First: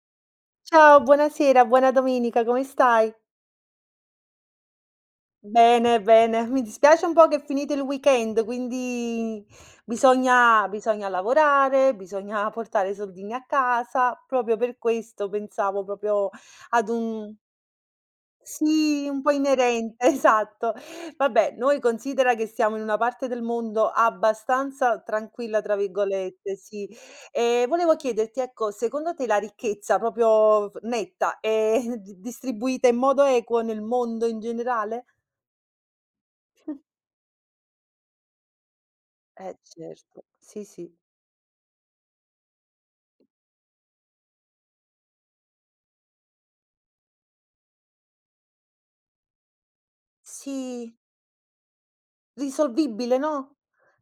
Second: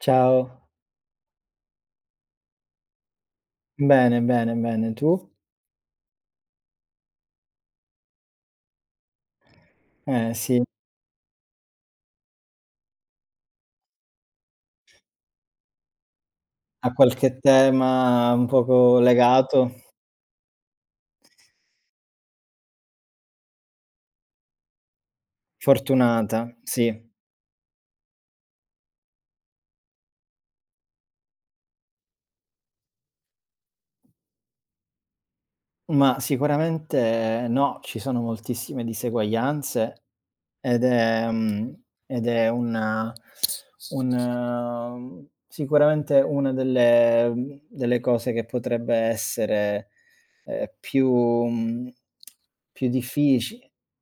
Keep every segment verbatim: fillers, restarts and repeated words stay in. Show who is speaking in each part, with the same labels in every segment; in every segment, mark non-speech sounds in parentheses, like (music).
Speaker 1: Ciao,
Speaker 2: Ciao, buonasera, buona domenica, come stai?
Speaker 1: bene, bene, bene, tu?
Speaker 2: Bene, bene. Mi dispiace un po' che è finito il weekend, quindi
Speaker 1: Eh sì,
Speaker 2: bisogna, bisogna lavorare, bisogna portare i soldini a casa. Proprio per questo pensavo proprio ad
Speaker 1: a
Speaker 2: un
Speaker 1: qualche tema un poco
Speaker 2: sì, un po'
Speaker 1: legato?
Speaker 2: inerente, (laughs) esatto. Vabbè, noi considera che siamo in una parte del mondo abbastanza "tranquilla", tra virgolette,
Speaker 1: Fortunata,
Speaker 2: sì.
Speaker 1: sì.
Speaker 2: Ehm, volevo chiederti, ecco, secondo te la ricchezza proprio f netta è (laughs) di distribuita in modo equo nel mondo in generale?
Speaker 1: Ma sicuramente eh, no, ci sono moltissime
Speaker 2: Eh,
Speaker 1: diseguaglianze
Speaker 2: certo. Sì,
Speaker 1: ed
Speaker 2: sì.
Speaker 1: è mhmm, ed è un un uhm, sicuramente una delle mhmm, delle cose che potrebbe essere, ehm,
Speaker 2: Sì,
Speaker 1: più mhmm, più
Speaker 2: risolvibile, no?
Speaker 1: diffici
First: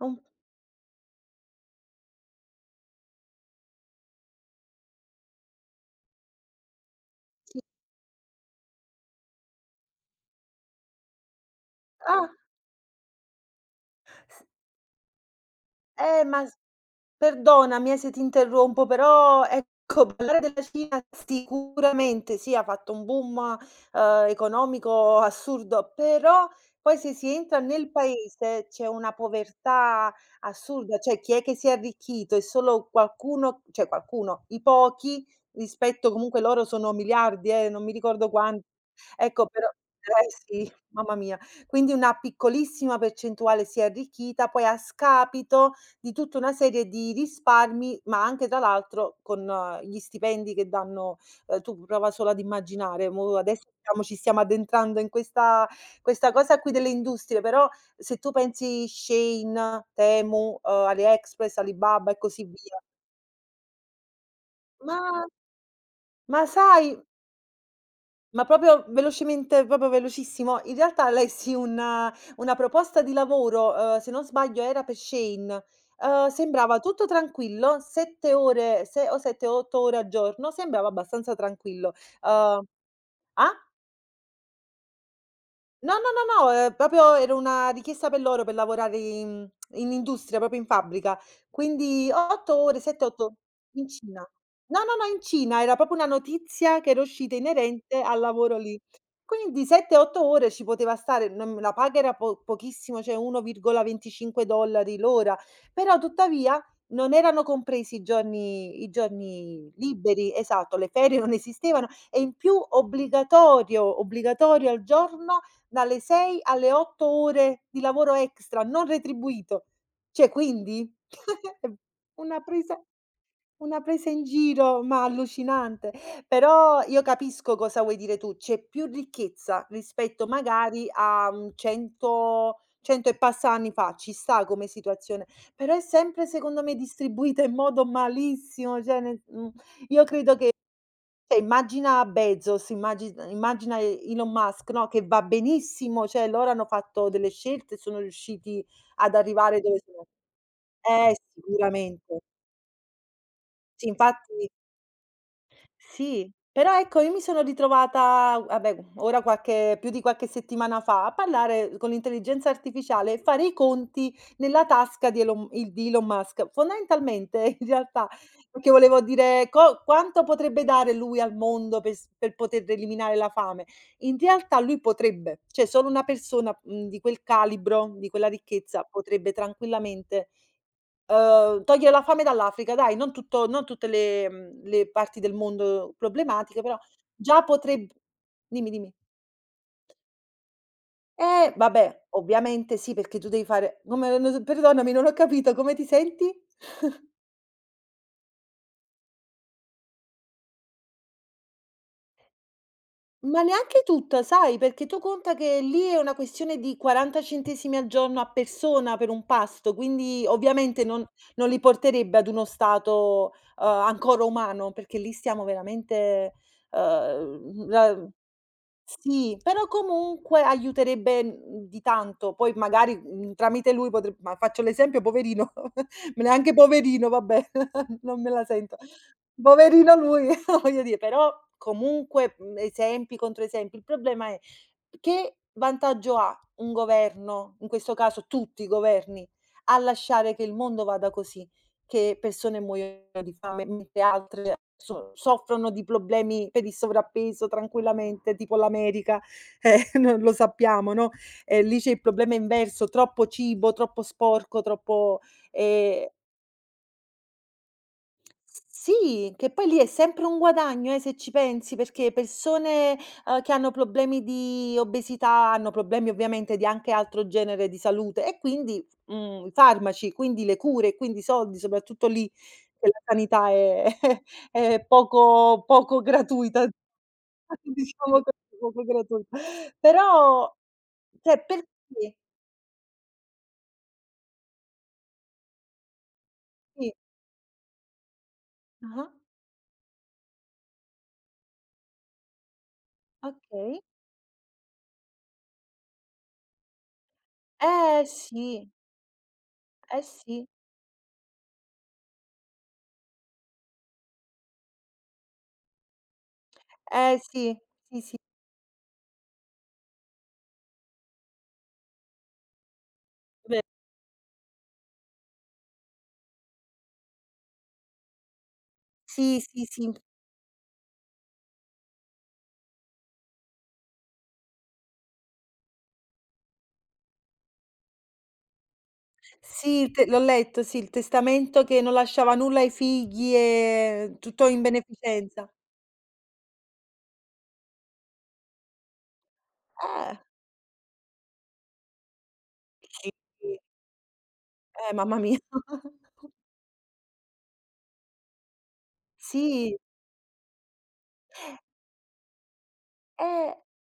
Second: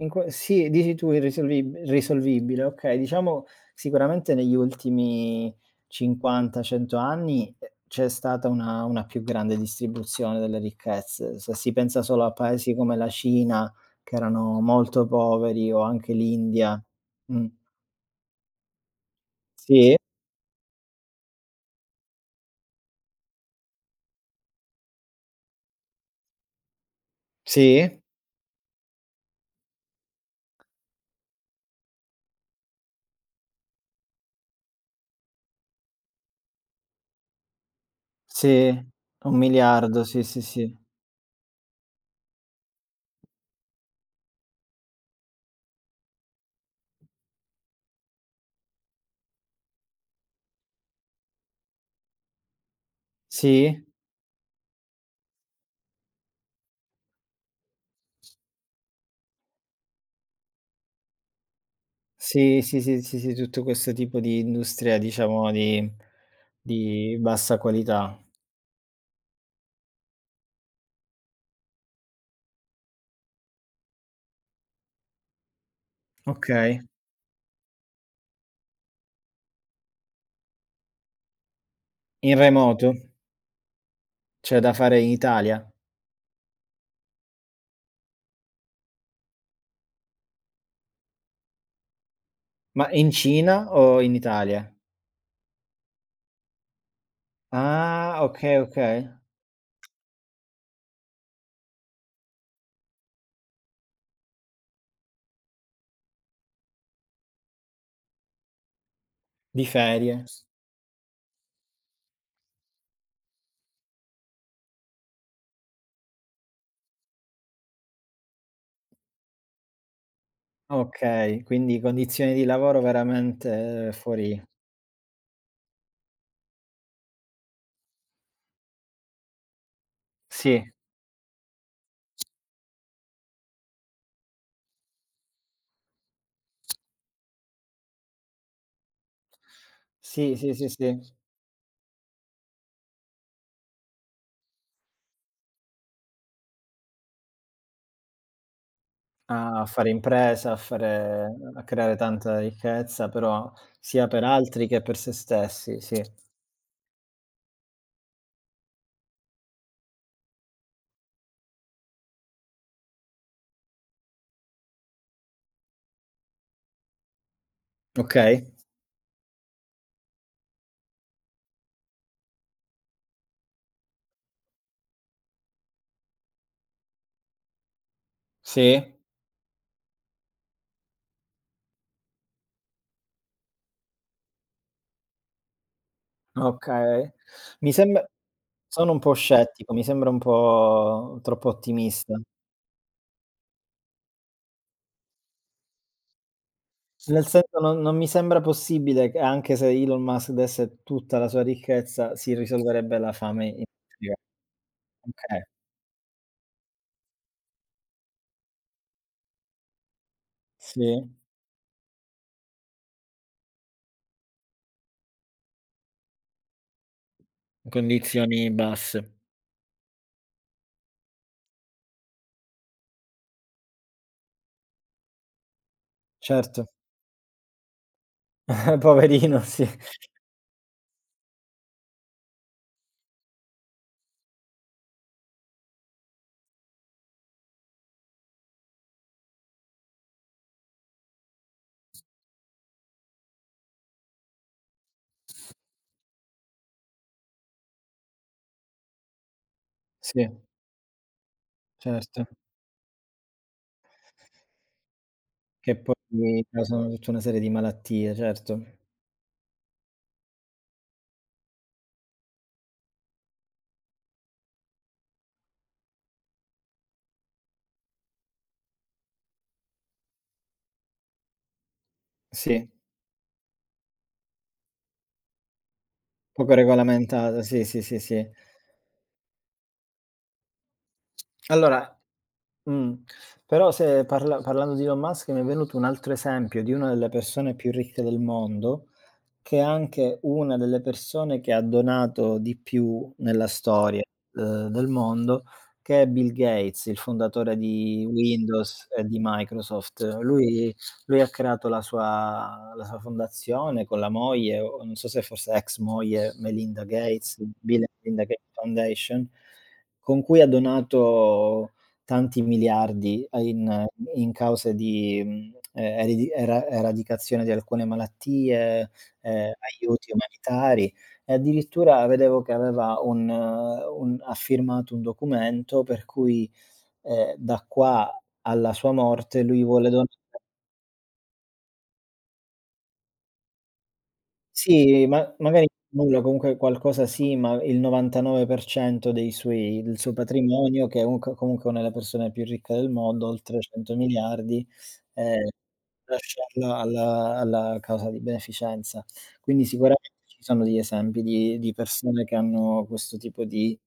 Speaker 1: in
Speaker 2: Un
Speaker 1: que sì, dici tu irrisolvib risolvibile, okay. Diciamo sicuramente negli ultimi cinquanta, cento anni,
Speaker 2: sì.
Speaker 1: ehm, c'è stata una una più grande distribuzione delle ricchezze. Se si pensa solo
Speaker 2: Ah!
Speaker 1: a paesi come la Cina, che
Speaker 2: S
Speaker 1: erano molto poveri, o anche
Speaker 2: eh, Ma
Speaker 1: l'India. Mh.
Speaker 2: perdonami, eh, se ti interrompo, però
Speaker 1: Sì,
Speaker 2: ecco, parlare della Cina sicuramente sì, ha fatto un boom, ehm, economico assurdo, però poi se si entra nel
Speaker 1: sì,
Speaker 2: paese c'è una povertà assurda, cioè chi è che si è arricchito? È solo qualcuno, cioè qualcuno, i pochi, rispetto comunque loro sono miliardi, eh, non mi ricordo quan
Speaker 1: sì,
Speaker 2: ecco. Però
Speaker 1: un miliardo.000.000, sì,
Speaker 2: eh
Speaker 1: sì,
Speaker 2: sì,
Speaker 1: sì.
Speaker 2: mamma mia. Quindi una piccolissima percentuale si è arricchita, poi a scapito di tutta una serie di risparmi, ma anche tra l'altro con eh, gli stipendi che danno, ehm, tu prova solo ad immaginare. Mo adesso
Speaker 1: Sì,
Speaker 2: diciamo ci stiamo addentrando in questa questa cosa qui delle industrie, però se tu pensi Shein, Temu, uhm, AliExpress, Alibaba e così
Speaker 1: sì,
Speaker 2: via,
Speaker 1: sì, sì, sì, sì, tutto questo tipo di
Speaker 2: ma
Speaker 1: industria, diciamo, di
Speaker 2: ma sai,
Speaker 1: di bassa qualità.
Speaker 2: ma proprio velocemente, proprio velocissimo. In realtà lessi una una proposta di lavoro, uhm, se non sbaglio era per Shein. Uhm, sembrava
Speaker 1: Okay.
Speaker 2: tutto tranquillo, sette ore se o sette o otto ore a giorno, sembrava abbastanza tranquillo.
Speaker 1: In
Speaker 2: Uhm
Speaker 1: remoto?
Speaker 2: ah?
Speaker 1: Cioè da fare in Italia?
Speaker 2: No, no, no, no, ehm, proprio era una richiesta per loro per lavorare in in industria, proprio in fabbrica. Quindi otto ore,
Speaker 1: Ma
Speaker 2: sette,
Speaker 1: in
Speaker 2: otto
Speaker 1: Cina
Speaker 2: in
Speaker 1: o in
Speaker 2: Cina.
Speaker 1: Italia?
Speaker 2: No, no, no, in Cina, era proprio una notizia che era uscita inerente al
Speaker 1: Ah,
Speaker 2: lavoro
Speaker 1: okay,
Speaker 2: lì.
Speaker 1: okay.
Speaker 2: Quindi sette, otto ore ci poteva stare. Non, la paga era po pochissimo, cioè uno virgola venticinque dollari l'ora, però tuttavia non erano compresi i giorni i
Speaker 1: Di
Speaker 2: giorni
Speaker 1: ferie.
Speaker 2: liberi,
Speaker 1: S
Speaker 2: esatto. Le ferie non esistevano e in più obbligatorio, obbligatorio al giorno dalle sei alle otto ore di lavoro extra non retribuito. Cioè, quindi
Speaker 1: Okay,
Speaker 2: (laughs)
Speaker 1: quindi condizioni
Speaker 2: una
Speaker 1: di
Speaker 2: presa
Speaker 1: lavoro
Speaker 2: una
Speaker 1: veramente
Speaker 2: presa in
Speaker 1: fuori.
Speaker 2: giro, ma allucinante. Però io capisco cosa vuoi dire tu: c'è più ricchezza rispetto
Speaker 1: Sì,
Speaker 2: magari a, mhmm, cento cento e passa anni fa, ci sta come situazione. Però è sempre secondo me distribuita in modo malissimo, cioè nel mhmm, io
Speaker 1: sì,
Speaker 2: credo che,
Speaker 1: sì, sì, sì,
Speaker 2: cioè, immagina Bezos, immagina immagina Elon Musk, no, che va benissimo. Cioè loro hanno fatto delle scelte e sono riusciti ad arrivare
Speaker 1: a
Speaker 2: dove
Speaker 1: fare
Speaker 2: sono.
Speaker 1: impresa, a
Speaker 2: Eh,
Speaker 1: fare a creare
Speaker 2: sicuramente.
Speaker 1: tanta ricchezza, però
Speaker 2: Sì,
Speaker 1: sia per
Speaker 2: infatti.
Speaker 1: altri che per se stessi, sì.
Speaker 2: Sì, però ecco, io mi sono ritrovata, vabbè ora qualche, più di qualche settimana fa, a parlare con l'intelligenza artificiale e fare i conti nella tasca di Elon il di Elon Musk. Fondamentalmente, in realtà,
Speaker 1: Okay,
Speaker 2: perché volevo dire co quanto potrebbe dare lui al mondo per s per poter eliminare la fame. In realtà lui potrebbe, cioè solo una persona, mhmm, di quel calibro, di quella ricchezza
Speaker 1: sì,
Speaker 2: potrebbe tranquillamente, Uhm, togliere la fame dall'Africa, dai, non tutto non tutte le, mhmm, le parti del mondo problematiche, però
Speaker 1: okay.
Speaker 2: già
Speaker 1: Mi
Speaker 2: potreb
Speaker 1: sembra
Speaker 2: dimmi,
Speaker 1: Sono
Speaker 2: dimmi.
Speaker 1: un po' scettico, mi sembra un po' troppo
Speaker 2: Eh, vabbè,
Speaker 1: ottimista.
Speaker 2: ovviamente sì, perché tu devi fare come, no, s perdonami, non ho capito, come ti senti? (laughs)
Speaker 1: Nel senso non non mi sembra possibile che anche se Elon Musk desse tutta la sua ricchezza, si risolverebbe la
Speaker 2: Ma
Speaker 1: fame in
Speaker 2: neanche
Speaker 1: Africa.
Speaker 2: tutta, sai, perché tu conta
Speaker 1: Okay.
Speaker 2: che lì è una questione di quaranta centesimi al giorno a persona per un pasto, quindi ovviamente non
Speaker 1: Sì.
Speaker 2: non li porterebbe ad uno stato, uhm, ancora umano, perché lì stiamo veramente, uhm, la...
Speaker 1: Condizioni basse.
Speaker 2: Sì, però comunque aiuterebbe, mhmm, di tanto. Poi magari, mhmm, tramite lui potre ma faccio l'esempio, poverino, (laughs) ma neanche
Speaker 1: Certo,
Speaker 2: poverino, vabbè, (laughs) non me la sento.
Speaker 1: (laughs) poverino sì,
Speaker 2: Poverino lui, (laughs) voglio dire. Però comunque, mhmm, esempi, controesempi. Il problema è: che vantaggio ha un governo, in questo caso tutti i governi, a lasciare che il mondo vada così, che persone muoiono di fame, mentre altre so soffrono di problemi per il sovrappeso tranquillamente, tipo l'America? eh, (laughs) non
Speaker 1: sì,
Speaker 2: lo sappiamo, no. Ehm, lì c'è il
Speaker 1: certo.
Speaker 2: problema inverso: troppo cibo, troppo sporco, troppo
Speaker 1: Che poi
Speaker 2: ehm
Speaker 1: gli causano tutta una serie di malattie, certo.
Speaker 2: sì, che poi lì è sempre un guadagno, eh, se ci pensi, perché persone, ehm, che hanno problemi di obesità hanno problemi ovviamente di anche altro genere di salute e quindi, mhmm, farmaci, quindi le cure, quindi i soldi, soprattutto lì
Speaker 1: Sì,
Speaker 2: che la sanità è (laughs) è poco poco
Speaker 1: poco
Speaker 2: gratuita,
Speaker 1: regolamentata,
Speaker 2: (laughs)
Speaker 1: sì, sì, sì,
Speaker 2: diciamo
Speaker 1: sì.
Speaker 2: così, poco gratuita. Però, cioè,
Speaker 1: Allora
Speaker 2: perché...
Speaker 1: mh, però se parla parlando di Elon Musk mi è venuto un altro esempio di una
Speaker 2: sì.
Speaker 1: delle persone più ricche del mondo.
Speaker 2: Ah-ah,
Speaker 1: Che è anche una delle persone che ha donato di più nella
Speaker 2: okay.
Speaker 1: storia, uhm, del mondo, che è Bill Gates, il fondatore
Speaker 2: Eh
Speaker 1: di
Speaker 2: sì,
Speaker 1: Windows e di Microsoft.
Speaker 2: eh sì,
Speaker 1: Lui lui ha creato la sua la sua fondazione con la moglie, o non so se fosse ex moglie, Melinda
Speaker 2: eh
Speaker 1: Gates,
Speaker 2: sì,
Speaker 1: Bill and
Speaker 2: sì, sì,
Speaker 1: Melinda Gates Foundation, con cui ha donato tanti miliardi a
Speaker 2: è ve
Speaker 1: in in cause di, mhmm, ehm, eredi era eradicazione di alcune malattie,
Speaker 2: sì,
Speaker 1: ehm,
Speaker 2: sì, sì.
Speaker 1: aiuti umanitari e addirittura vedevo che aveva un un ha firmato un documento per cui, ehm, da qua alla sua morte lui vuole
Speaker 2: Sì,
Speaker 1: don
Speaker 2: te l'ho letto, sì, il testamento che non lasciava nulla ai figli e tutto in
Speaker 1: sì, ma
Speaker 2: beneficenza.
Speaker 1: magari nulla, comunque qualcosa sì, ma il novantanove per cento dei suoi del suo
Speaker 2: Eh
Speaker 1: patrimonio, che è un co comunque una delle persone più ricche del
Speaker 2: sì,
Speaker 1: mondo, oltre cento miliardi.
Speaker 2: eh, mamma mia.
Speaker 1: ehm
Speaker 2: (laughs)
Speaker 1: Lasciarla alla alla causa di beneficenza. Quindi
Speaker 2: Sì,
Speaker 1: sicuramente ci sono degli esempi di di persone che hanno questo tipo
Speaker 2: eh
Speaker 1: di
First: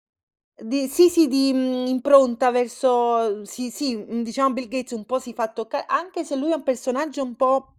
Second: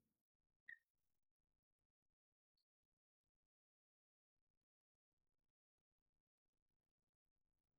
Speaker 2: di sì, sì, di, mhmm, impronta verso sì, sì. mhmm, diciamo Bill Gates un po' si fa tocca, anche se lui è un personaggio un po'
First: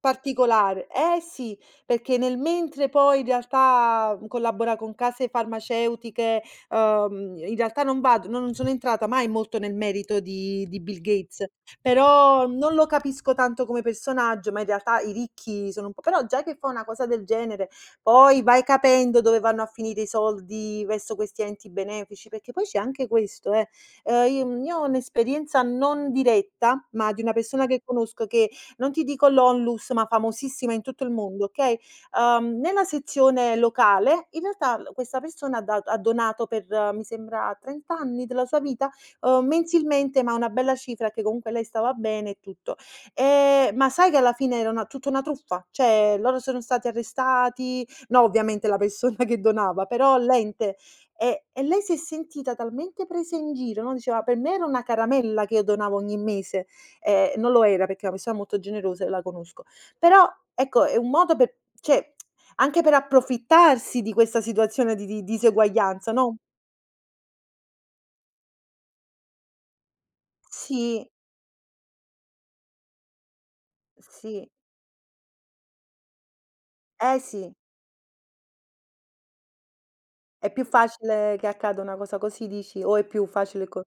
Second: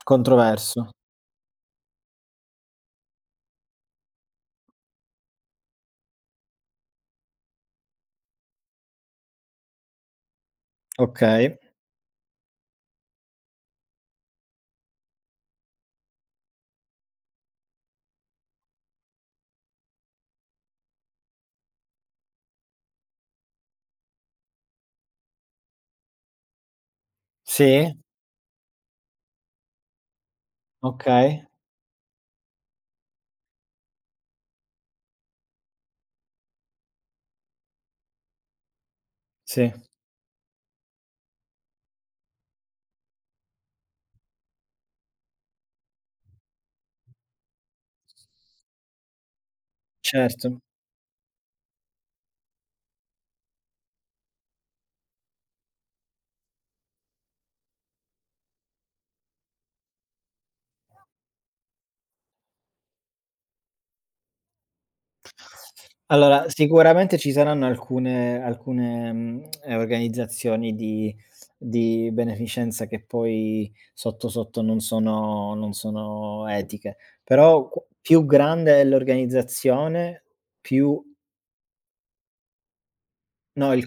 Speaker 2: particolare.
Speaker 1: controverso.
Speaker 2: Eh sì, perché nel mentre poi in realtà mh, collabora con case farmaceutiche. Uhm, in realtà non vado, no, non sono entrata mai molto nel merito di di Bill Gates,
Speaker 1: Okay.
Speaker 2: però non lo capisco tanto come personaggio. Ma in realtà i ricchi sono un po', però già che fa una cosa del genere, poi vai capendo dove vanno a finire i soldi verso questi enti benefici, perché poi c'è anche questo, eh. Ehm, io, mhmm, io ho un'esperienza non diretta, ma di una persona che
Speaker 1: Sì,
Speaker 2: conosco che, non ti dico l'Onlus, ma famosissima in tutto il mondo,
Speaker 1: okay.
Speaker 2: okay, uhm, nella sezione locale in realtà, l questa persona ha da ha donato per, eh, mi sembra trenta anni della sua vita, uhm,
Speaker 1: Sì,
Speaker 2: mensilmente, ma una bella cifra che comunque lei stava bene e tutto. Ehm, ma sai che alla fine era una tutta una truffa, cioè loro sono stati arrestati. No, ovviamente la persona che donava, però
Speaker 1: certo.
Speaker 2: l'ente. E e lei si è sentita talmente presa in giro, no, diceva: "Per me era una caramella che io donavo ogni mese". Ehm, non lo era, perché è una persona molto generosa e la conosco. Però, ecco, è un modo per, cioè, anche per approfittarsi di questa situazione di di diseguaglianza, no?
Speaker 1: Allora, sicuramente ci saranno alcune alcune, mhmm, ehm, organizzazioni
Speaker 2: Sì,
Speaker 1: di di beneficenza che poi sotto,
Speaker 2: sì,
Speaker 1: sotto non sono non sono etiche,
Speaker 2: eh sì.
Speaker 1: però qu più grande è l'organizzazione.
Speaker 2: È più
Speaker 1: Più
Speaker 2: facile che accada una cosa così, dici, o è più facile
Speaker 1: No,
Speaker 2: co
Speaker 1: il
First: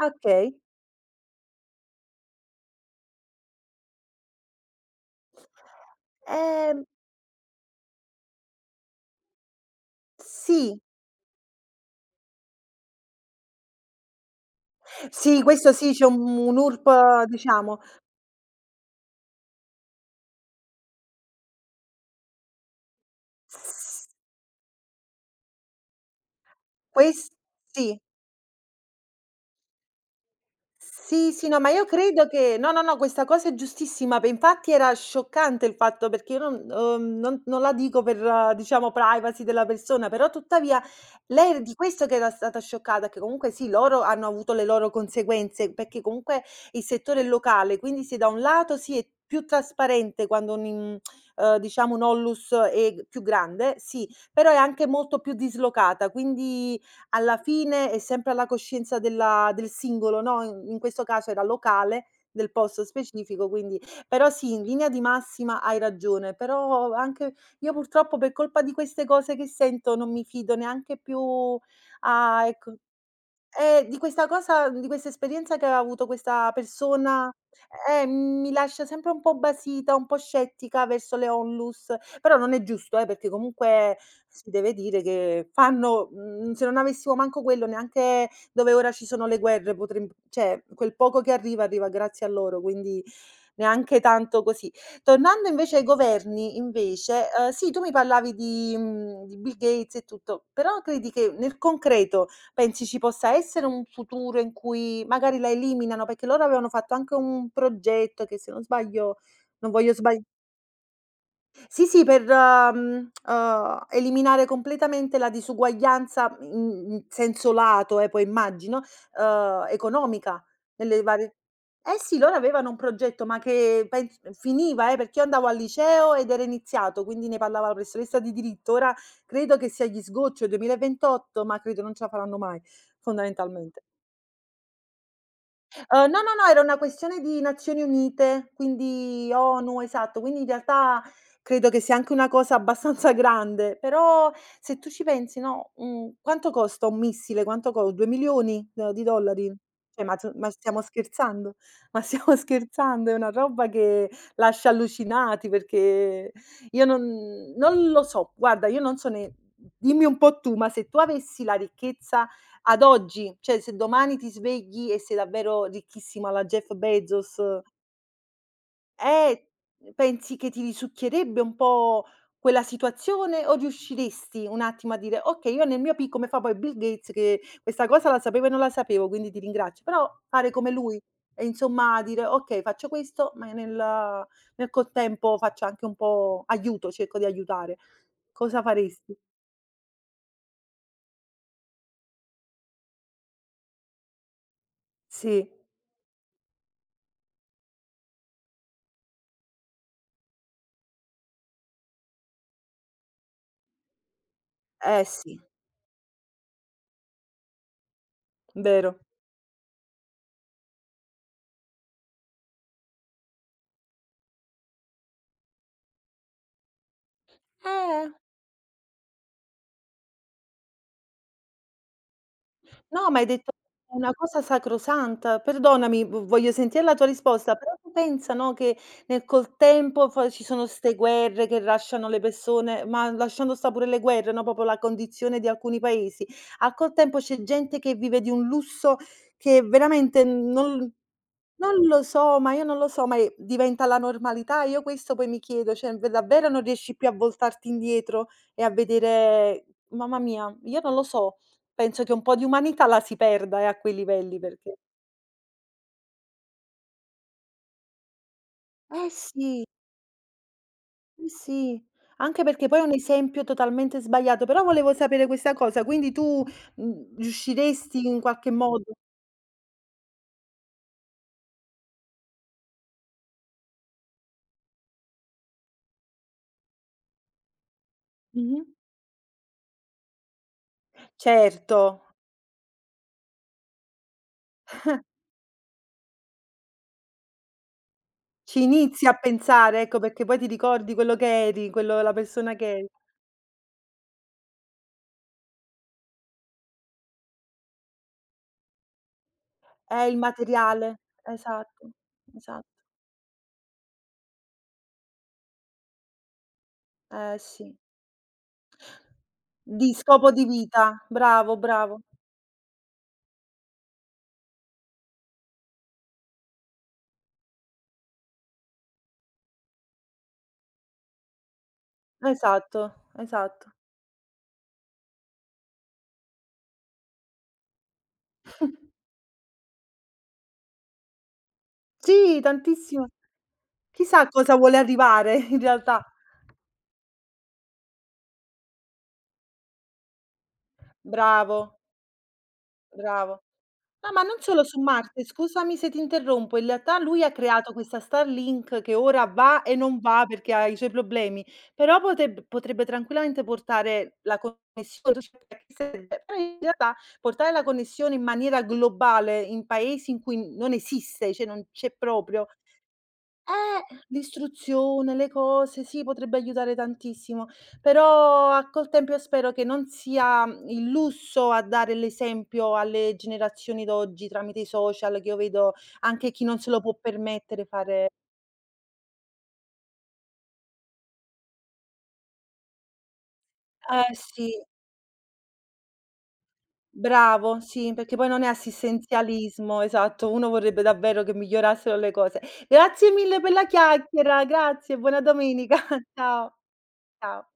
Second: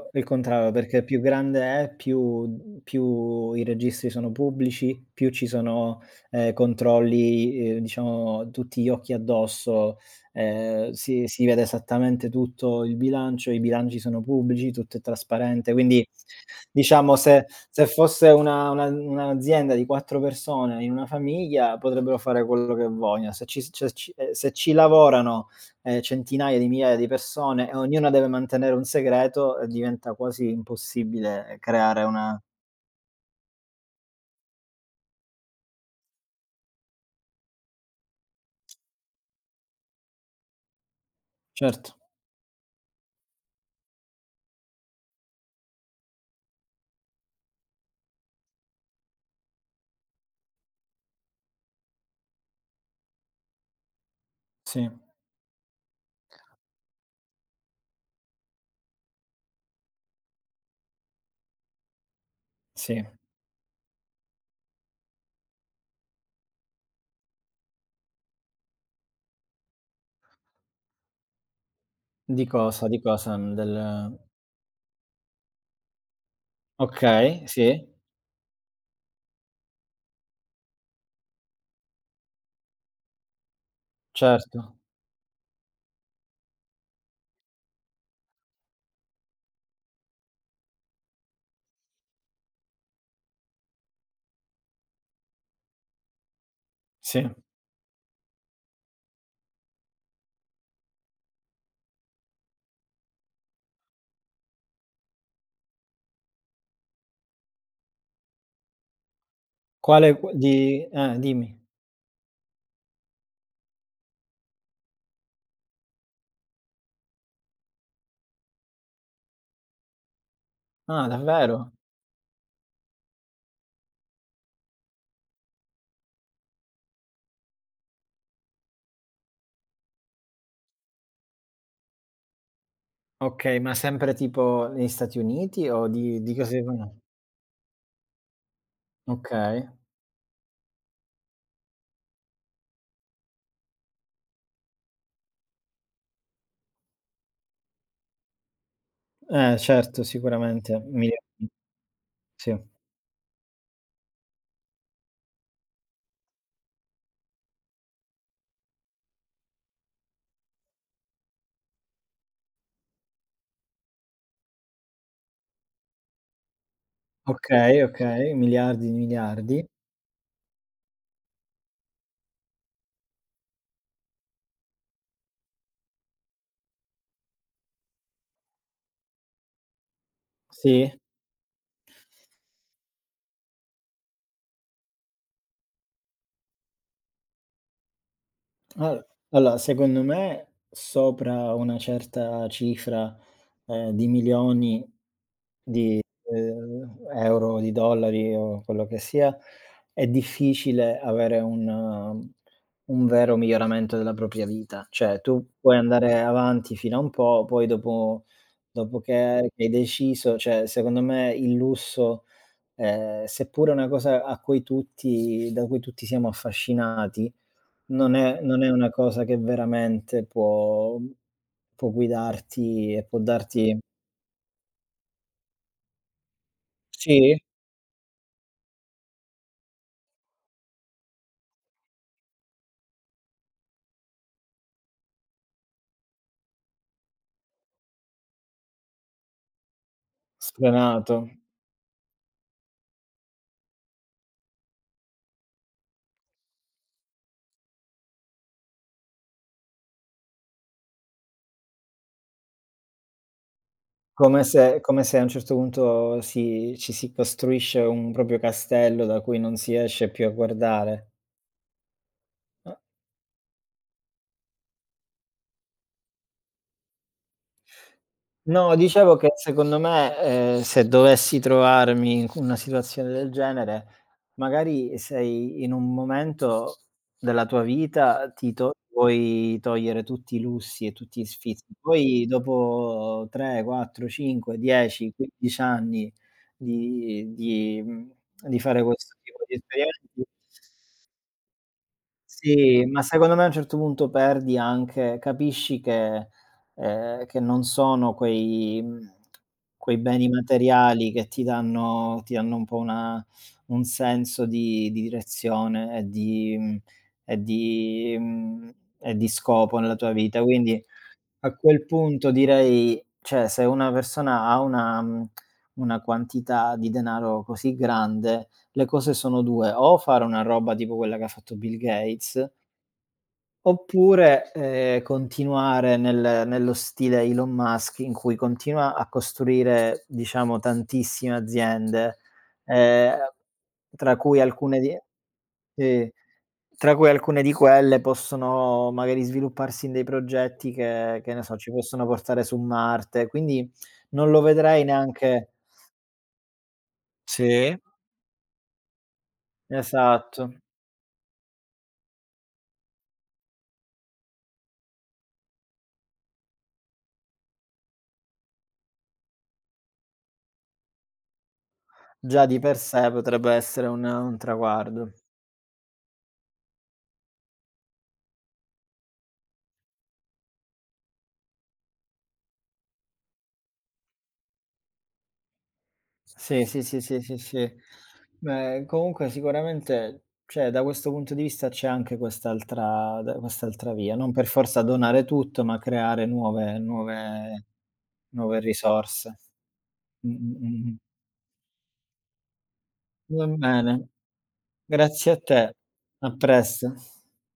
Speaker 2: ah
Speaker 1: il
Speaker 2: okay.
Speaker 1: contrario, perché più grande è, più più i registri sono pubblici, più ci sono, ehm,
Speaker 2: Ehm,
Speaker 1: controlli, ehm, diciamo tutti gli occhi addosso,
Speaker 2: sì.
Speaker 1: ehm, si si vede esattamente tutto il bilancio, i bilanci sono pubblici, tutto è
Speaker 2: Sì, questo
Speaker 1: trasparente.
Speaker 2: sì, c'è
Speaker 1: Quindi
Speaker 2: un un
Speaker 1: diciamo
Speaker 2: urp
Speaker 1: se
Speaker 2: diciamo,
Speaker 1: se fosse una una un'azienda di quattro persone in una famiglia potrebbero fare quello che vogliono. Se ci s ce
Speaker 2: s
Speaker 1: ci ehm, Se ci lavorano ehm, centinaia di migliaia di
Speaker 2: questo
Speaker 1: persone e
Speaker 2: sì.
Speaker 1: ognuna deve mantenere un segreto, eh, diventa quasi
Speaker 2: Sì, sì,
Speaker 1: impossibile
Speaker 2: no, ma io
Speaker 1: creare
Speaker 2: credo
Speaker 1: una
Speaker 2: che, no, no, no, questa cosa è giustissima. Pe Infatti era scioccante il fatto, perché io non, uhm, non non la dico per, eh, diciamo, privacy della persona, però tuttavia lei è di
Speaker 1: certo,
Speaker 2: questo che era stata scioccata, che comunque sì, loro hanno avuto le loro conseguenze, perché comunque il settore è locale. Quindi se da un lato sì, è più trasparente quando un in uhm, diciamo un ollus è più grande, sì, però è anche
Speaker 1: sì,
Speaker 2: molto più dislocata, quindi alla fine è sempre alla coscienza della del singolo, no. In, in questo caso era locale, del posto
Speaker 1: sì.
Speaker 2: specifico. Quindi però sì, in linea di massima hai ragione, però anche io, purtroppo, per colpa di queste cose che sento, non mi fido neanche più, a
Speaker 1: Di
Speaker 2: ecco,
Speaker 1: cosa di cosa? Mhmm, del
Speaker 2: eh, di questa cosa, di questa esperienza che aveva avuto questa persona.
Speaker 1: Okay, sì,
Speaker 2: Eh, mi lascia sempre un po' basita, un po' scettica verso le onlus, però non è giusto, eh, perché comunque si deve
Speaker 1: certo,
Speaker 2: dire che fanno, mhmm, se non avessimo manco quello, neanche dove ora ci sono le guerre potrem cioè, quel poco che arriva, arriva grazie a loro. Quindi neanche tanto così. Tornando invece ai governi, invece,
Speaker 1: sì.
Speaker 2: uhm, sì, tu mi parlavi di, mhmm, di Bill Gates e tutto, però credi che nel concreto... Pensi ci possa essere un futuro in cui magari la eliminano? Perché loro avevano fatto anche un progetto che, se non sbaglio, non voglio
Speaker 1: Quale
Speaker 2: sbagl
Speaker 1: qu di eh, dimmi.
Speaker 2: sì, sì, per, mhmm, uhm, eliminare completamente la disuguaglianza in in senso lato, eh, poi immagino, uhm, economica, nelle
Speaker 1: Ah,
Speaker 2: varie...
Speaker 1: davvero?
Speaker 2: Eh sì, loro avevano un progetto, ma che pens finiva, eh, perché io andavo al liceo ed era iniziato, quindi ne parlava la professoressa di diritto. Ora credo che sia agli sgoccioli, duemilaventotto, ma credo non ce la faranno mai,
Speaker 1: Okay, ma
Speaker 2: fondamentalmente.
Speaker 1: sempre tipo negli Stati Uniti o
Speaker 2: Uhm, no,
Speaker 1: di
Speaker 2: no,
Speaker 1: di
Speaker 2: no,
Speaker 1: cosa
Speaker 2: era una
Speaker 1: (unintelligible)
Speaker 2: questione di Nazioni Unite, quindi
Speaker 1: Okay.
Speaker 2: ONU, esatto, quindi in realtà credo che sia anche una cosa abbastanza grande. Però se tu ci pensi, no, mhmm, quanto costa un missile? Quanto co due milioni d di dollari?
Speaker 1: Eh, certo,
Speaker 2: Cioè, ma t ma
Speaker 1: sicuramente,
Speaker 2: stiamo
Speaker 1: miliardi,
Speaker 2: scherzando? (laughs) Ma stiamo
Speaker 1: sì.
Speaker 2: scherzando? È una roba che lascia allucinati, perché io non non lo so. Guarda, io non so, ne dimmi un po' tu, ma se tu avessi la ricchezza ad oggi, cioè se domani ti svegli e sei davvero ricchissima alla Jeff Bezos,
Speaker 1: Okay, okay, miliardi di
Speaker 2: eh,
Speaker 1: miliardi.
Speaker 2: pensi che ti risucchierebbe un po' quella situazione, o riusciresti un attimo a dire: "Okay, io nel mio pic", come fa poi Bill Gates, che questa cosa la sapevo e non la sapevo, quindi ti ringrazio, però fare come
Speaker 1: Sì.
Speaker 2: lui e, insomma, dire: "Okay, faccio questo, ma nel nel contempo faccio anche un po' aiuto, cerco di aiutare." Cosa
Speaker 1: Al
Speaker 2: faresti?
Speaker 1: Allora secondo me sopra una certa cifra, ehm, di milioni
Speaker 2: Sì,
Speaker 1: di, ehm, euro, di dollari o quello che sia, è difficile avere un um, un vero miglioramento della propria vita.
Speaker 2: eh
Speaker 1: Cioè
Speaker 2: sì,
Speaker 1: tu puoi andare avanti fino a un po', poi dopo
Speaker 2: vero.
Speaker 1: dopo che che hai deciso cioè secondo me il lusso, ehm, seppure è una cosa a cui tutti da cui tutti siamo affascinati,
Speaker 2: Eh.
Speaker 1: non è non è una cosa che veramente può può guidarti e
Speaker 2: No, ma
Speaker 1: può
Speaker 2: hai detto
Speaker 1: darti
Speaker 2: una cosa sacrosanta. Perdonami, v voglio sentire la tua
Speaker 1: sì?
Speaker 2: risposta, però tu pensa, no, che nel col tempo poi ci sono 'ste guerre che lasciano le persone, ma lasciando sta pure le guerre, no, proprio la condizione di alcuni paesi, al col tempo c'è gente che vive di un lusso che veramente non
Speaker 1: Sfrenato.
Speaker 2: non lo so, ma io non lo so. Ma, ehm, diventa la normalità? Io questo poi mi chiedo, cioè, v davvero non riesci più a voltarti indietro e a vedere... mamma mia, io non lo so. Penso che un po' di umanità la si perda, eh, a quei livelli,
Speaker 1: Come
Speaker 2: perché...
Speaker 1: se come se a un certo punto si ci si costruisce un proprio castello
Speaker 2: Eh
Speaker 1: da cui non
Speaker 2: sì,
Speaker 1: si esce più a guardare.
Speaker 2: sì, sì. Anche perché poi è un esempio totalmente sbagliato, però volevo sapere questa cosa, quindi tu, mhmm, riusciresti in qualche
Speaker 1: No,
Speaker 2: modo...
Speaker 1: dicevo che secondo me, ehm, se dovessi trovarmi in c una situazione del genere, magari sei in un momento della tua vita, ti
Speaker 2: Mh-mh.
Speaker 1: to vuoi togliere tutti i lussi e tutti gli sfizi,
Speaker 2: Certo,
Speaker 1: poi dopo tre, quattro, cinque, dieci, quindici anni di di mhmm, di
Speaker 2: ci
Speaker 1: fare
Speaker 2: inizi a
Speaker 1: questo tipo di
Speaker 2: pensare, ecco,
Speaker 1: esperienze
Speaker 2: perché poi ti ricordi quello che eri, quello, la persona che
Speaker 1: sì,
Speaker 2: eri.
Speaker 1: ma secondo me a un certo punto perdi anche capisci che ehm, che non sono quei mhmm,
Speaker 2: È
Speaker 1: quei
Speaker 2: il
Speaker 1: beni
Speaker 2: materiale,
Speaker 1: materiali che ti
Speaker 2: esatto,
Speaker 1: danno ti danno un po'
Speaker 2: esatto,
Speaker 1: una un senso di di direzione e di mhmm,
Speaker 2: eh
Speaker 1: e
Speaker 2: sì.
Speaker 1: di mhmm, e di scopo
Speaker 2: Di
Speaker 1: nella tua
Speaker 2: scopo
Speaker 1: vita.
Speaker 2: di
Speaker 1: Quindi
Speaker 2: vita,
Speaker 1: a
Speaker 2: bravo,
Speaker 1: quel
Speaker 2: bravo.
Speaker 1: punto direi cioè se una persona ha una mhmm, una quantità di denaro così grande, le cose sono due: o fare una roba tipo quella che ha fatto Bill Gates.
Speaker 2: Esatto, esatto.
Speaker 1: Oppure, ehm, continuare nel nello stile Elon Musk in cui continua a costruire, diciamo, tantissime aziende,
Speaker 2: Sì, tantissimo.
Speaker 1: ehm, tra
Speaker 2: Chissà a
Speaker 1: cui
Speaker 2: cosa vuole
Speaker 1: alcune di
Speaker 2: arrivare in realtà.
Speaker 1: sì, tra cui alcune di quelle possono magari svilupparsi in dei progetti che che ne so, ci
Speaker 2: Bravo,
Speaker 1: possono portare su Marte,
Speaker 2: bravo.
Speaker 1: quindi
Speaker 2: No, ma
Speaker 1: non
Speaker 2: non
Speaker 1: lo
Speaker 2: solo su
Speaker 1: vedrei
Speaker 2: Marte,
Speaker 1: neanche
Speaker 2: scusami se ti interrompo, in realtà lui ha creato
Speaker 1: sì,
Speaker 2: questa Starlink che ora va e non va perché
Speaker 1: esatto.
Speaker 2: ha i suoi problemi, però poteb potrebbe tranquillamente portare la connessione, cioè, a chi serve? Però in realtà portare la connessione in maniera globale, in paesi in cui non esiste, cioè non c'è proprio,
Speaker 1: Già di per sé potrebbe essere
Speaker 2: eh,
Speaker 1: un un traguardo.
Speaker 2: l'istruzione, le cose, sì, potrebbe aiutare tantissimo. Però a col tempo io spero che non sia, mhmm, il lusso a dare l'esempio alle generazioni d'oggi tramite i social, che io vedo anche chi non
Speaker 1: Sì,
Speaker 2: se lo
Speaker 1: sì,
Speaker 2: può
Speaker 1: sì, sì, sì,
Speaker 2: permettere
Speaker 1: sì.
Speaker 2: fare.
Speaker 1: Beh, comunque sicuramente, cioè da questo punto di vista c'è anche quest'altra da quest'altra
Speaker 2: Eh
Speaker 1: via, non per
Speaker 2: sì,
Speaker 1: forza donare tutto, ma creare nuove
Speaker 2: bravo,
Speaker 1: nuove
Speaker 2: sì, perché poi non è
Speaker 1: nuove risorse.
Speaker 2: assistenzialismo, esatto,
Speaker 1: Mh,
Speaker 2: uno
Speaker 1: mh,
Speaker 2: vorrebbe
Speaker 1: mh, mh.
Speaker 2: davvero che migliorassero le cose. Grazie mille
Speaker 1: Va
Speaker 2: per la
Speaker 1: bene,
Speaker 2: chiacchiera, grazie, buona
Speaker 1: grazie a te.
Speaker 2: domenica. (laughs)
Speaker 1: A
Speaker 2: Ciao,
Speaker 1: presto.
Speaker 2: ciao.